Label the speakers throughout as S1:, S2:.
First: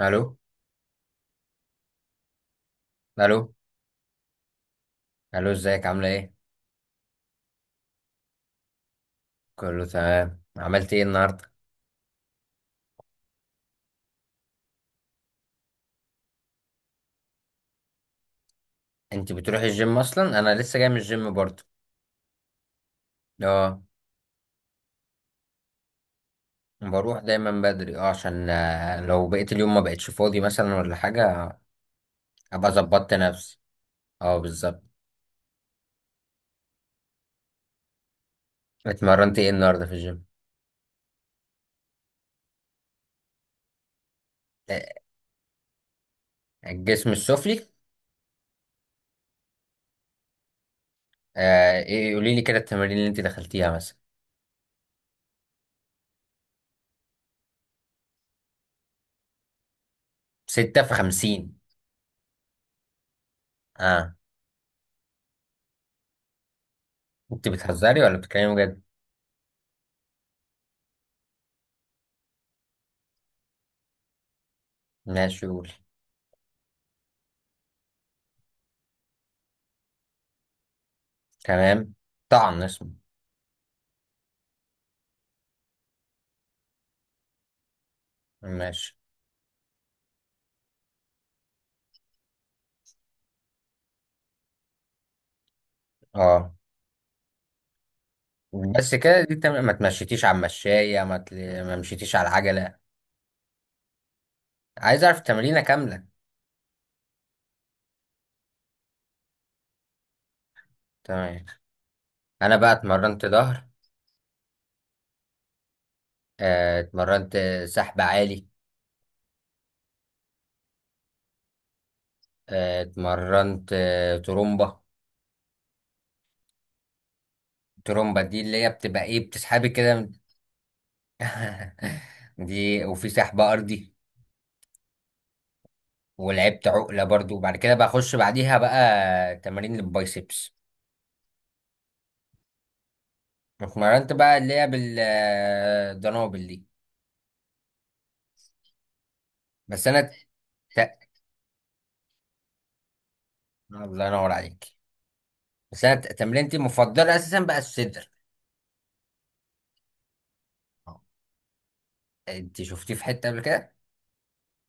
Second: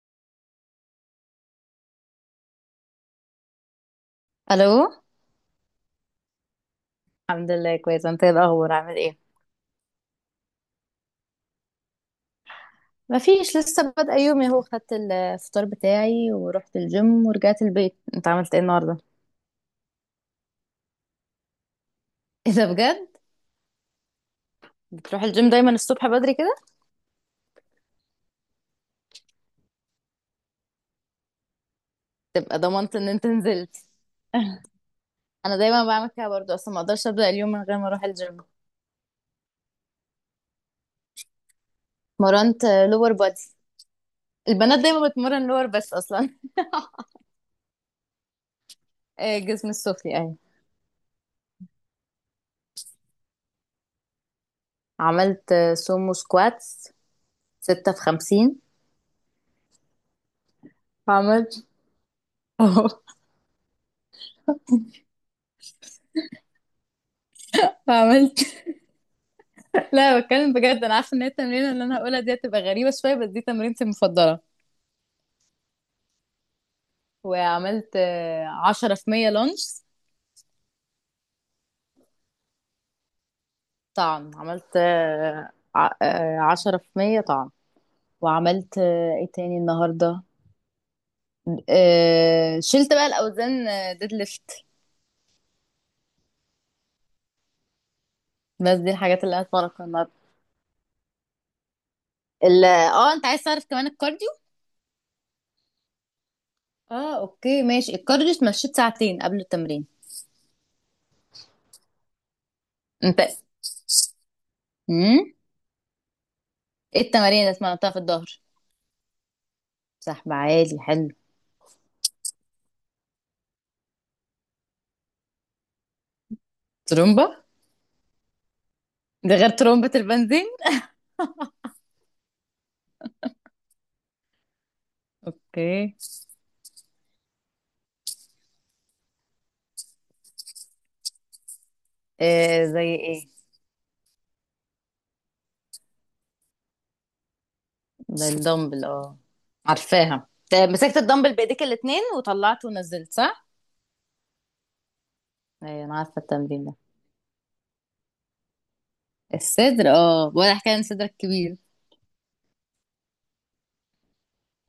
S1: الو. الو.
S2: الو.
S1: الو. ازيك؟ عامله ايه؟
S2: الحمد لله، كويسه. انت إيه الاخبار؟ عامل ايه؟
S1: كله تمام. عملت ايه النهارده؟
S2: مفيش، لسه بادئه يومي اهو. خدت الفطار بتاعي ورحت الجيم ورجعت البيت. انت عملت ايه النهارده؟
S1: انت بتروحي الجيم اصلا؟ انا لسه جاي من الجيم برضه.
S2: ايه ده بجد؟
S1: اه،
S2: بتروح الجيم دايما الصبح بدري كده؟
S1: بروح دايما بدري. اه عشان لو بقيت اليوم ما بقتش فاضي مثلا ولا حاجه.
S2: تبقى
S1: ابقى
S2: ضمنت ان
S1: ظبطت
S2: انت
S1: نفسي.
S2: نزلت.
S1: اه، بالظبط.
S2: انا دايما بعمل كده برضو، اصلا ما اقدرش ابدا اليوم من غير ما اروح الجيم.
S1: اتمرنت ايه النهارده في الجيم؟
S2: مرنت. لور بادي. البنات
S1: آه،
S2: دايما بتمرن لور بس اصلا
S1: الجسم السفلي.
S2: جسم السفلي يعني.
S1: آه، ايه؟ قولي لي كده التمارين اللي انت دخلتيها مثلا.
S2: عملت سومو سكواتس، ستة في خمسين.
S1: 6 في 50؟
S2: عملت اه.
S1: اه، انت بتهزري ولا بتتكلمي
S2: عملت.
S1: بجد؟
S2: لا، بتكلم بجد. انا عارفه ان هي التمرينه اللي انا هقولها دي هتبقى غريبه شويه بس دي تمرينتي المفضله.
S1: ماشي، قولي.
S2: وعملت عشرة في مية لانش.
S1: تمام. طعن اسمه؟
S2: طعن. عملت عشرة في مية طعن. وعملت
S1: ماشي.
S2: ايه تاني النهارده؟ شلت بقى الاوزان، ديد ليفت.
S1: اه،
S2: بس دي
S1: بس كده.
S2: الحاجات
S1: دي
S2: اللي
S1: التمرين ما
S2: هتفرق النهارده.
S1: تمشيتيش على المشاية ما مشيتيش على العجلة؟
S2: اه، انت عايز تعرف كمان الكارديو؟
S1: عايز اعرف التمرينة كاملة.
S2: اه اوكي ماشي. الكارديو اتمشيت ساعتين قبل التمرين.
S1: تمام. انا بقى
S2: انت؟
S1: اتمرنت ظهر.
S2: امم ايه
S1: اتمرنت
S2: التمارين اللي اتمرنتها في
S1: سحب
S2: الظهر؟
S1: عالي.
S2: سحب عالي، حلو.
S1: اتمرنت ترومبة.
S2: ترومبا.
S1: ترومبة دي اللي هي بتبقى ايه؟
S2: ده غير
S1: بتسحبي
S2: ترمبة
S1: كده
S2: البنزين.
S1: دي. وفي سحب ارضي.
S2: اوكي.
S1: ولعبت عقلة برضو، وبعد كده بقى اخش بعديها بقى تمارين للبايسبس.
S2: آه، زي ايه؟
S1: اتمرنت بقى اللي هي بالدنابل دي.
S2: ده الدمبل اه.
S1: بس انا ت...
S2: عارفاها، ده مسكت الدمبل بايديك الاتنين وطلعته ونزلت صح؟
S1: الله ينور عليك. بس
S2: ايوه،
S1: انا
S2: انا عارفه
S1: تمرينتي
S2: التمرين ده.
S1: المفضله اساسا بقى الصدر.
S2: الصدر اه، ولا حكايه عن
S1: آه.
S2: صدرك كبير.
S1: انت شفتيه في حته قبل كده؟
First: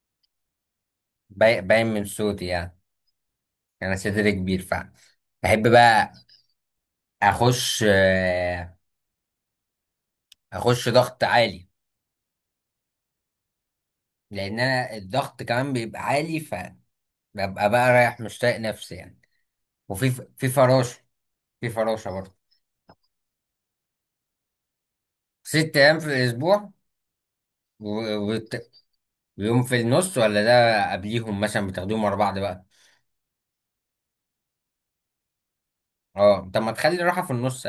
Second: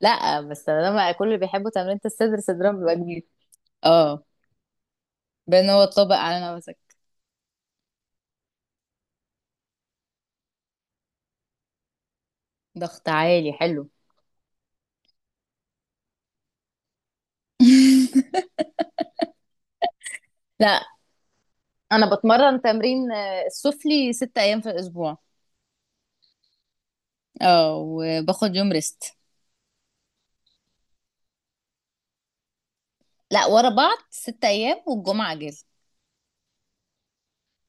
S2: لا، بس لما كل اللي بيحبوا
S1: باين
S2: تمرينة
S1: من
S2: الصدر
S1: صوتي يعني.
S2: صدرهم بيبقى كبير.
S1: انا
S2: اه
S1: صدري كبير، ف بحب
S2: بان، هو
S1: بقى.
S2: طبق على نفسك.
S1: اخش اخش ضغط عالي.
S2: ضغط عالي، حلو.
S1: لان انا الضغط كمان بيبقى عالي، فببقى بقى رايح مش طايق نفسي يعني. وفي في
S2: لا،
S1: فراشه. في فراشه
S2: انا
S1: برضه.
S2: بتمرن تمرين السفلي 6 ايام في الاسبوع.
S1: 6 ايام في الاسبوع؟
S2: اه،
S1: و-
S2: وباخد
S1: وت-
S2: يوم ريست.
S1: ويوم في النص ولا ده؟ قبليهم مثلا بتاخدوهم ورا بعض بقى؟
S2: لا، ورا بعض 6 ايام والجمعه اجازه.
S1: اه، طب ما تخلي راحه في النص.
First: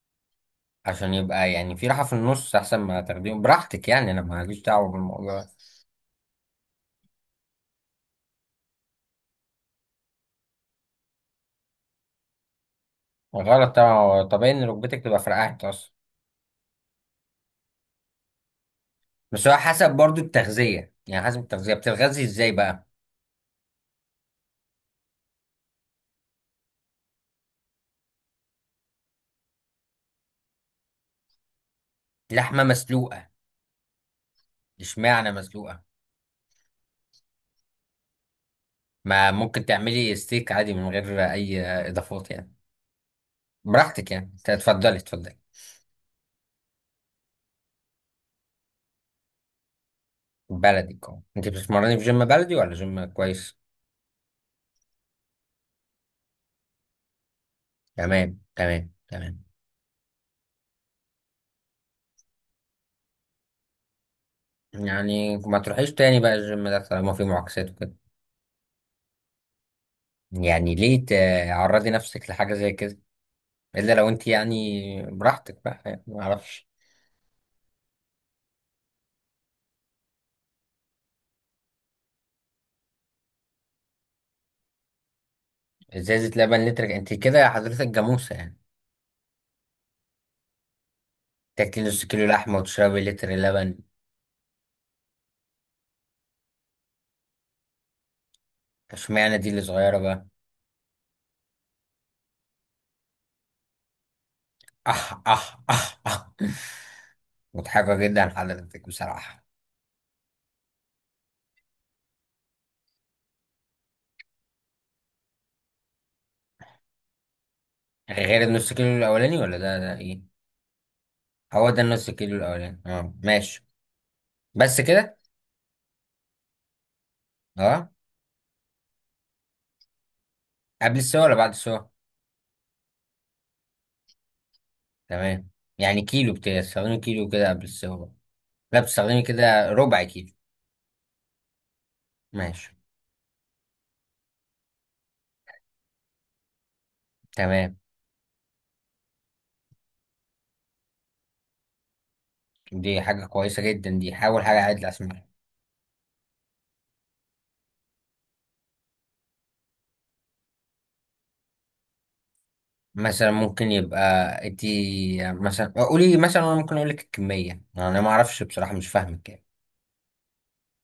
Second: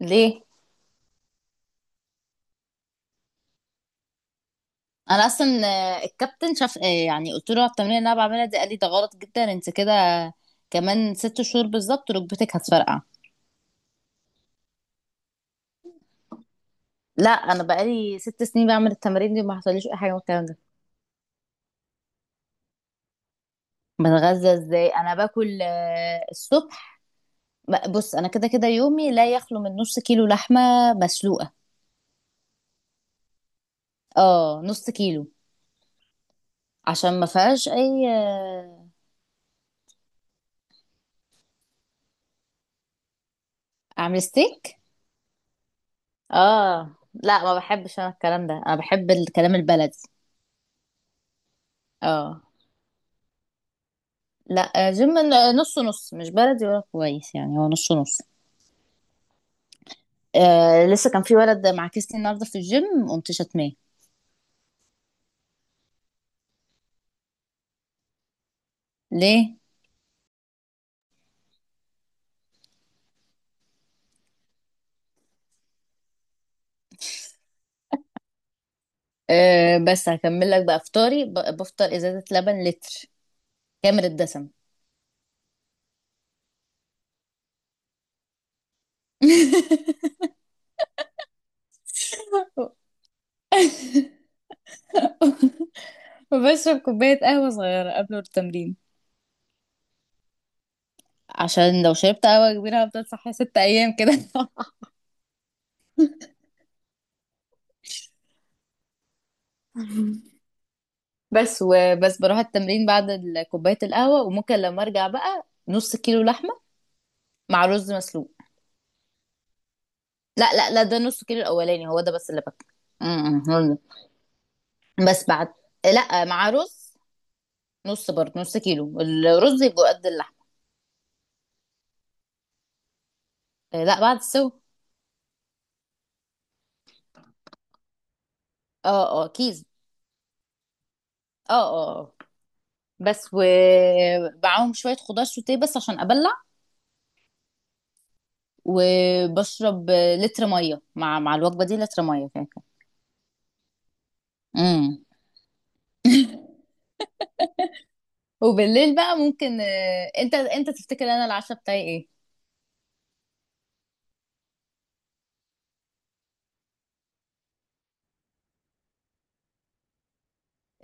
S2: ليه؟
S1: عشان يبقى يعني في راحة في النص أحسن. ما تاخديهم براحتك يعني، أنا ماليش دعوة
S2: انا
S1: بالموضوع
S2: اصلا
S1: ده.
S2: الكابتن شاف، يعني قلت له على التمرين اللي انا بعملها دي، قال لي ده غلط جدا، انت كده كمان 6 شهور بالظبط ركبتك هتفرقع.
S1: غلط طبعا. هو طبيعي إن ركبتك تبقى فرقعت أصلا.
S2: لا، انا بقالي 6 سنين بعمل التمارين دي
S1: بس هو
S2: وما حصليش
S1: حسب
S2: اي حاجه من
S1: برضو
S2: الكلام ده.
S1: التغذية. يعني حسب التغذية بتتغذي إزاي بقى؟
S2: بتغذى ازاي؟ انا باكل الصبح. بص، انا كده كده يومي لا يخلو من نص كيلو لحمه مسلوقه.
S1: لحمة مسلوقة؟
S2: اه، نص كيلو.
S1: إشمعنى مسلوقة؟
S2: عشان ما فيهاش اي.
S1: ما ممكن تعملي ستيك عادي من غير أي إضافات يعني. براحتك
S2: اعمل
S1: يعني،
S2: ستيك؟
S1: اتفضلي اتفضلي.
S2: اه لا، ما بحبش انا الكلام ده، انا بحب الكلام البلدي.
S1: بلدي أنت بتتمرني في جيم
S2: اه
S1: بلدي ولا جيم كويس؟
S2: لا، جيم. نص نص، مش بلدي ولا كويس، يعني هو نص نص.
S1: تمام، تمام، تمام.
S2: آه، لسه كان في ولد معاكسني النهارده في الجيم قمت شتماه.
S1: يعني ما تروحيش تاني بقى الجيم ده طالما فيه معاكسات وكده.
S2: ليه؟
S1: يعني ليه تعرضي نفسك لحاجة زي كده؟ إلا لو أنت يعني براحتك بقى، يعني ما أعرفش.
S2: آه، بس هكمل لك بقى فطاري. بفطر ازازه لبن لتر كامل الدسم.
S1: إزازة لبن لتر؟ أنت كده يا حضرتك جاموسة يعني. تاكلي نص كيلو لحمة وتشربي لتر لبن؟
S2: وبشرب كوبايه قهوه صغيره قبل التمرين.
S1: اشمعنى دي اللي صغيرة بقى؟
S2: عشان لو شربت قهوه كبيره هفضل صاحيه 6 ايام كده.
S1: أح أح أح أح. مضحكة جدا حضرتك بصراحة.
S2: بس بروح التمرين بعد كوبايه القهوه. وممكن لما ارجع بقى نص كيلو لحمه مع رز مسلوق.
S1: غير النص كيلو الأولاني ولا ده إيه؟
S2: لا لا لا، ده نص كيلو
S1: هو ده
S2: الاولاني هو
S1: النص
S2: ده بس
S1: كيلو
S2: اللي باكله.
S1: الأولاني. أه،
S2: هو
S1: ماشي.
S2: ده.
S1: بس كده.
S2: بس بعد. لا، مع رز.
S1: أه.
S2: نص برضه، نص كيلو الرز يبقى قد اللحم.
S1: قبل السوا ولا بعد السوا؟
S2: لا، بعد السو.
S1: تمام. يعني كيلو؟ بتستخدمي كيلو كده قبل السوا؟ لا، بتستخدمي
S2: اه اه، كيس.
S1: كده ربع كيلو؟
S2: اه اه آه.
S1: ماشي.
S2: بس، ومعاهم شويه خضار سوتيه بس عشان ابلع.
S1: تمام.
S2: وبشرب لتر ميه مع الوجبه دي، لتر ميه كده.
S1: دي حاجة كويسة جدا. دي حاول حاجة عدل
S2: امم
S1: أسمعها.
S2: وبالليل بقى ممكن انت تفتكر انا العشاء بتاعي ايه؟
S1: مثلا ممكن يبقى ادي مثلا. قولي مثلا. أنا ممكن أقولك الكمية. أنا ما أعرفش بصراحة، مش فاهمك يعني.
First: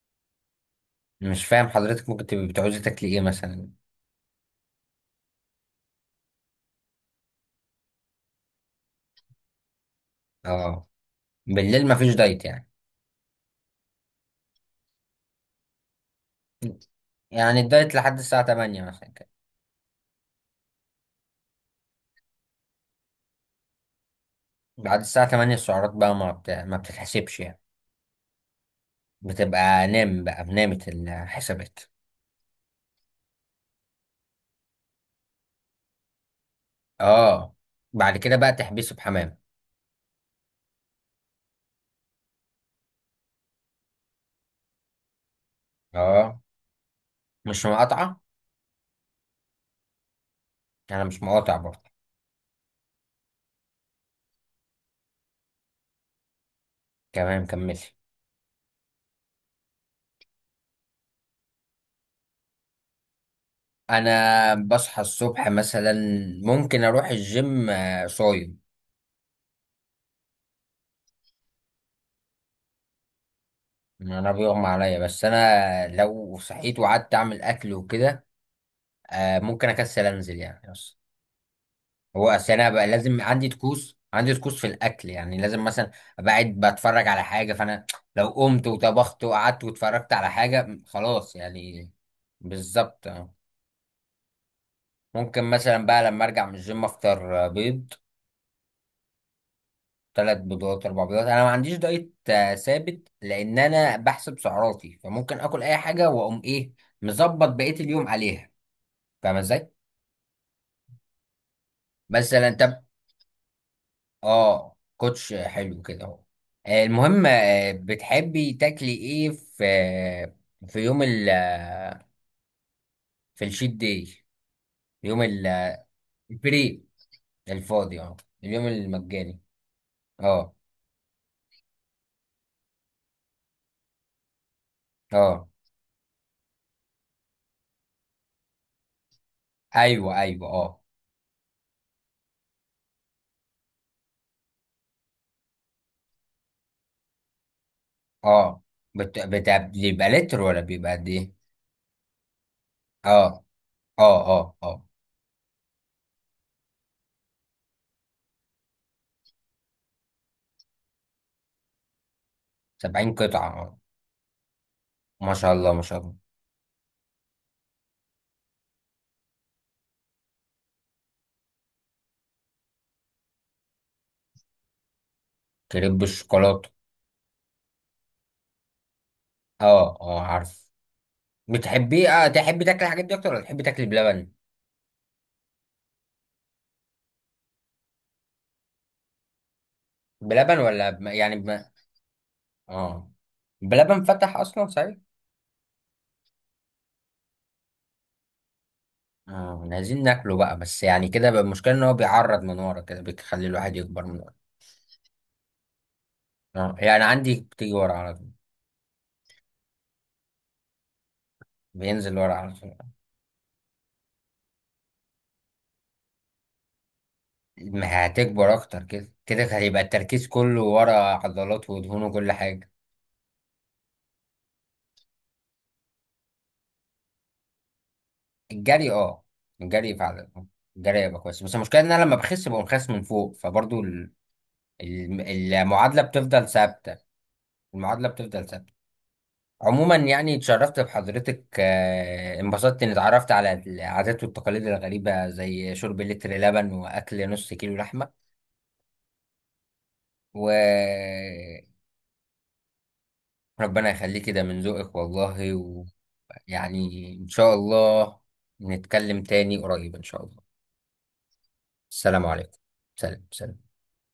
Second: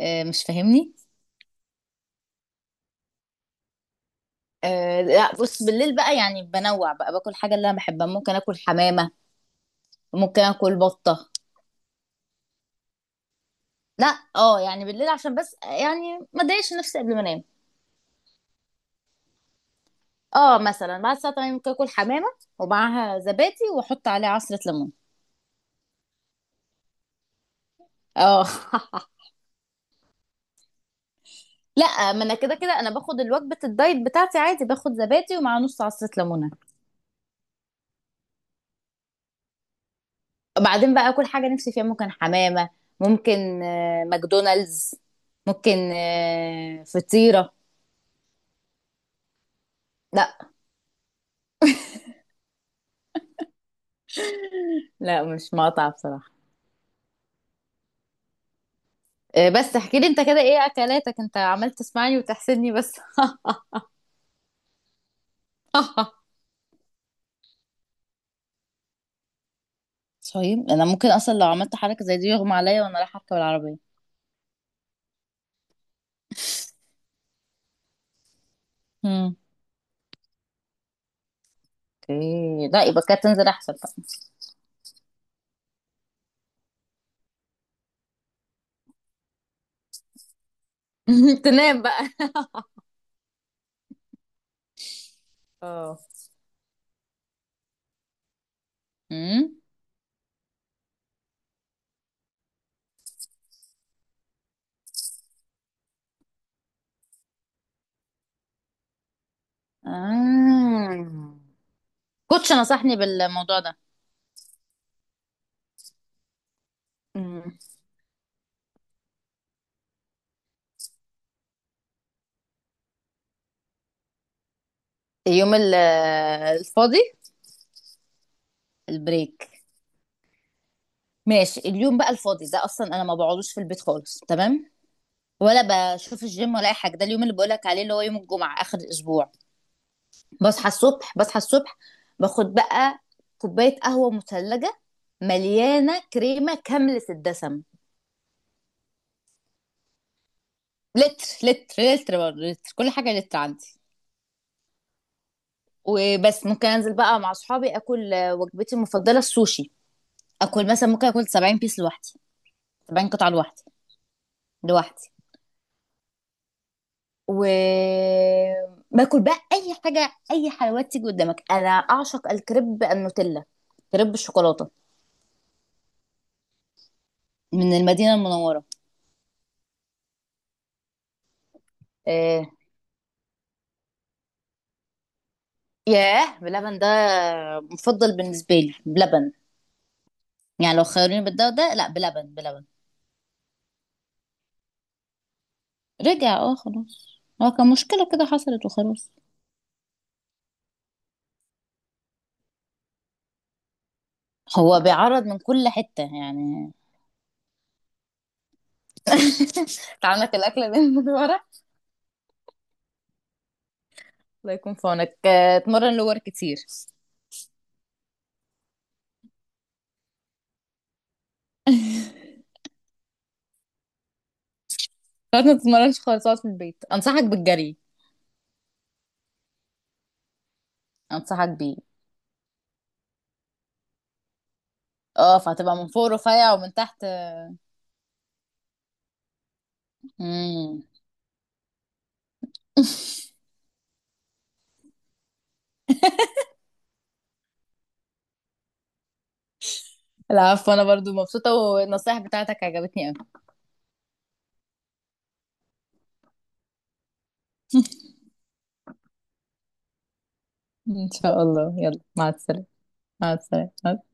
S2: مش فاهمني.
S1: مش فاهم حضرتك. ممكن تبقي بتعوزي تاكلي إيه مثلا؟
S2: آه لا، بص بالليل بقى يعني بنوع بقى باكل حاجه اللي انا بحبها، ممكن اكل حمامه، ممكن اكل
S1: أه.
S2: بطه.
S1: بالليل مفيش دايت يعني؟
S2: لا اه، يعني بالليل عشان بس يعني ما اضايقش نفسي قبل ما انام.
S1: يعني الدايت لحد الساعة 8 مثلا كده؟
S2: اه، مثلا بعد الساعه 8 ممكن اكل حمامه ومعاها زبادي واحط عليها عصره ليمون.
S1: بعد الساعة 8 السعرات بقى ما بتتحسبش يعني؟
S2: اه
S1: بتبقى نام بقى، بنامت الحسابات.
S2: لا، ما انا كده كده انا باخد الوجبه الدايت بتاعتي عادي، باخد زبادي ومع نص عصره ليمونه.
S1: أه. بعد كده بقى تحبسي بحمام.
S2: وبعدين بقى اكل حاجه نفسي فيها، ممكن حمامه، ممكن ماكدونالدز، ممكن
S1: أه،
S2: فطيره.
S1: مش مقاطعة.
S2: لا.
S1: أنا مش مقاطع برضه.
S2: لا، مش مقاطعه بصراحه.
S1: تمام، كملي.
S2: بس احكي لي انت كده، ايه اكلاتك؟ انت عمال تسمعني وتحسدني بس.
S1: انا بصحى الصبح مثلا. ممكن اروح الجيم صايم.
S2: طيب انا ممكن اصلا لو عملت حركه زي دي يغمى عليا وانا رايحه اركب العربيه.
S1: انا بيغمى عليا، بس انا لو صحيت وقعدت اعمل اكل وكده
S2: مم.
S1: ممكن اكسل انزل يعني، بس. هو اصل
S2: اوكي،
S1: انا
S2: لا
S1: بقى
S2: يبقى
S1: لازم
S2: كده
S1: عندي
S2: تنزل احسن بقى.
S1: طقوس، عندي طقوس في الاكل، يعني لازم مثلا ابقى قاعد بتفرج على حاجه، فانا لو قمت وطبخت وقعدت واتفرجت على حاجه خلاص
S2: تنام
S1: يعني.
S2: بقى.
S1: بالظبط. آه. ممكن مثلا
S2: اه.
S1: بقى لما ارجع من الجيم افطر بيض.
S2: امم.
S1: 3 بيضات، 4 بيضات. انا ما عنديش دايت ثابت، لان انا بحسب سعراتي، فممكن اكل اي حاجه واقوم ايه مظبط بقيه اليوم عليها. فاهم ازاي؟
S2: آه.
S1: مثلا،
S2: كوتش
S1: طب.
S2: نصحني بالموضوع ده.
S1: اه، كوتش حلو كده اهو. المهم،
S2: مم.
S1: بتحبي تاكلي ايه في في يوم ال في الشيت داي. يوم ال-
S2: اليوم
S1: آه، البري.
S2: الفاضي.
S1: الفاضي. اه. اليوم
S2: البريك.
S1: المجاني. اه،
S2: ماشي، اليوم بقى الفاضي ده اصلا انا ما بقعدوش في البيت خالص، تمام.
S1: اه.
S2: ولا بشوف الجيم ولا اي حاجه، ده اليوم اللي بقولك عليه اللي هو يوم الجمعه اخر الاسبوع.
S1: ايوه، ايوه،
S2: بصحى
S1: اه.
S2: الصبح بصحى الصبح باخد بقى كوباية قهوة مثلجة مليانة كريمة كاملة الدسم.
S1: اه، بيبقى لتر ولا بيبقى قد ايه؟
S2: لتر لتر لتر برضه، لتر كل حاجة
S1: اه،
S2: لتر عندي.
S1: اه، اه، اه.
S2: وبس، ممكن انزل بقى مع اصحابي اكل وجبتي المفضلة السوشي. اكل مثلا، ممكن اكل 70 بيس لوحدي. 70
S1: 70
S2: قطعة
S1: قطعة؟
S2: لوحدي
S1: اه.
S2: لوحدي.
S1: ما شاء الله، ما شاء الله.
S2: و باكل بقى اي حاجة، اي حلويات تيجي قدامك. انا اعشق الكريب النوتيلا، كريب الشوكولاتة،
S1: كريب بالشوكولاتة.
S2: من المدينة المنورة.
S1: اه، اه، عارف. بتحبيه؟ اه،
S2: آه،
S1: تحبي تاكلي الحاجات دي اكتر ولا تحبي تاكلي بلبن؟
S2: ياه، بلبن ده مفضل بالنسبة لي. بلبن،
S1: بلبن
S2: يعني لو
S1: ولا
S2: خيروني
S1: يعني
S2: بالده وده، لا بلبن بلبن.
S1: اه. بلبن فتح اصلا، صحيح.
S2: رجع اه، خلاص هو كان مشكلة كده حصلت وخلاص.
S1: اه. إحنا عايزين ناكله بقى، بس يعني كده بقى المشكلة ان هو بيعرض من ورا كده بيخلي الواحد يكبر من ورا.
S2: هو بيعرض من كل حتة يعني.
S1: اه، يعني عندي بتيجي ورا على طول.
S2: تعملك الأكلة دي من ورا.
S1: بينزل ورا على طول.
S2: الله يكون في عونك. اتمرن لور كتير.
S1: ما هتكبر اكتر. كده كده هيبقى التركيز كله ورا، عضلات ودهون وكل حاجة.
S2: خلاص، ما تتمرنش خالص، اقعد في البيت، أنصحك بالجري.
S1: الجري، اه. الجري فعلا. الجري يبقى كويس،
S2: أنصحك
S1: بس
S2: بيه.
S1: المشكله ان انا لما بخس بقوم خس من فوق، فبرضو ال-
S2: اه، فهتبقى من
S1: المعادله
S2: فوق
S1: بتفضل
S2: رفيع ومن
S1: ثابته.
S2: تحت.
S1: المعادله بتفضل ثابته. عموما يعني اتشرفت
S2: مم.
S1: بحضرتك، انبسطت اني اتعرفت على العادات والتقاليد الغريبه زي شرب لتر لبن واكل نص كيلو لحمه.
S2: العفو، أنا برضو مبسوطة
S1: وربنا
S2: والنصايح بتاعتك عجبتني أوي.
S1: يخليك، كده من ذوقك والله. ويعني ان شاء الله نتكلم تاني قريب ان شاء الله.
S2: إن شاء الله. يلا،
S1: السلام
S2: مع
S1: عليكم.
S2: السلامة.
S1: سلام،
S2: مع
S1: سلام.
S2: السلامة.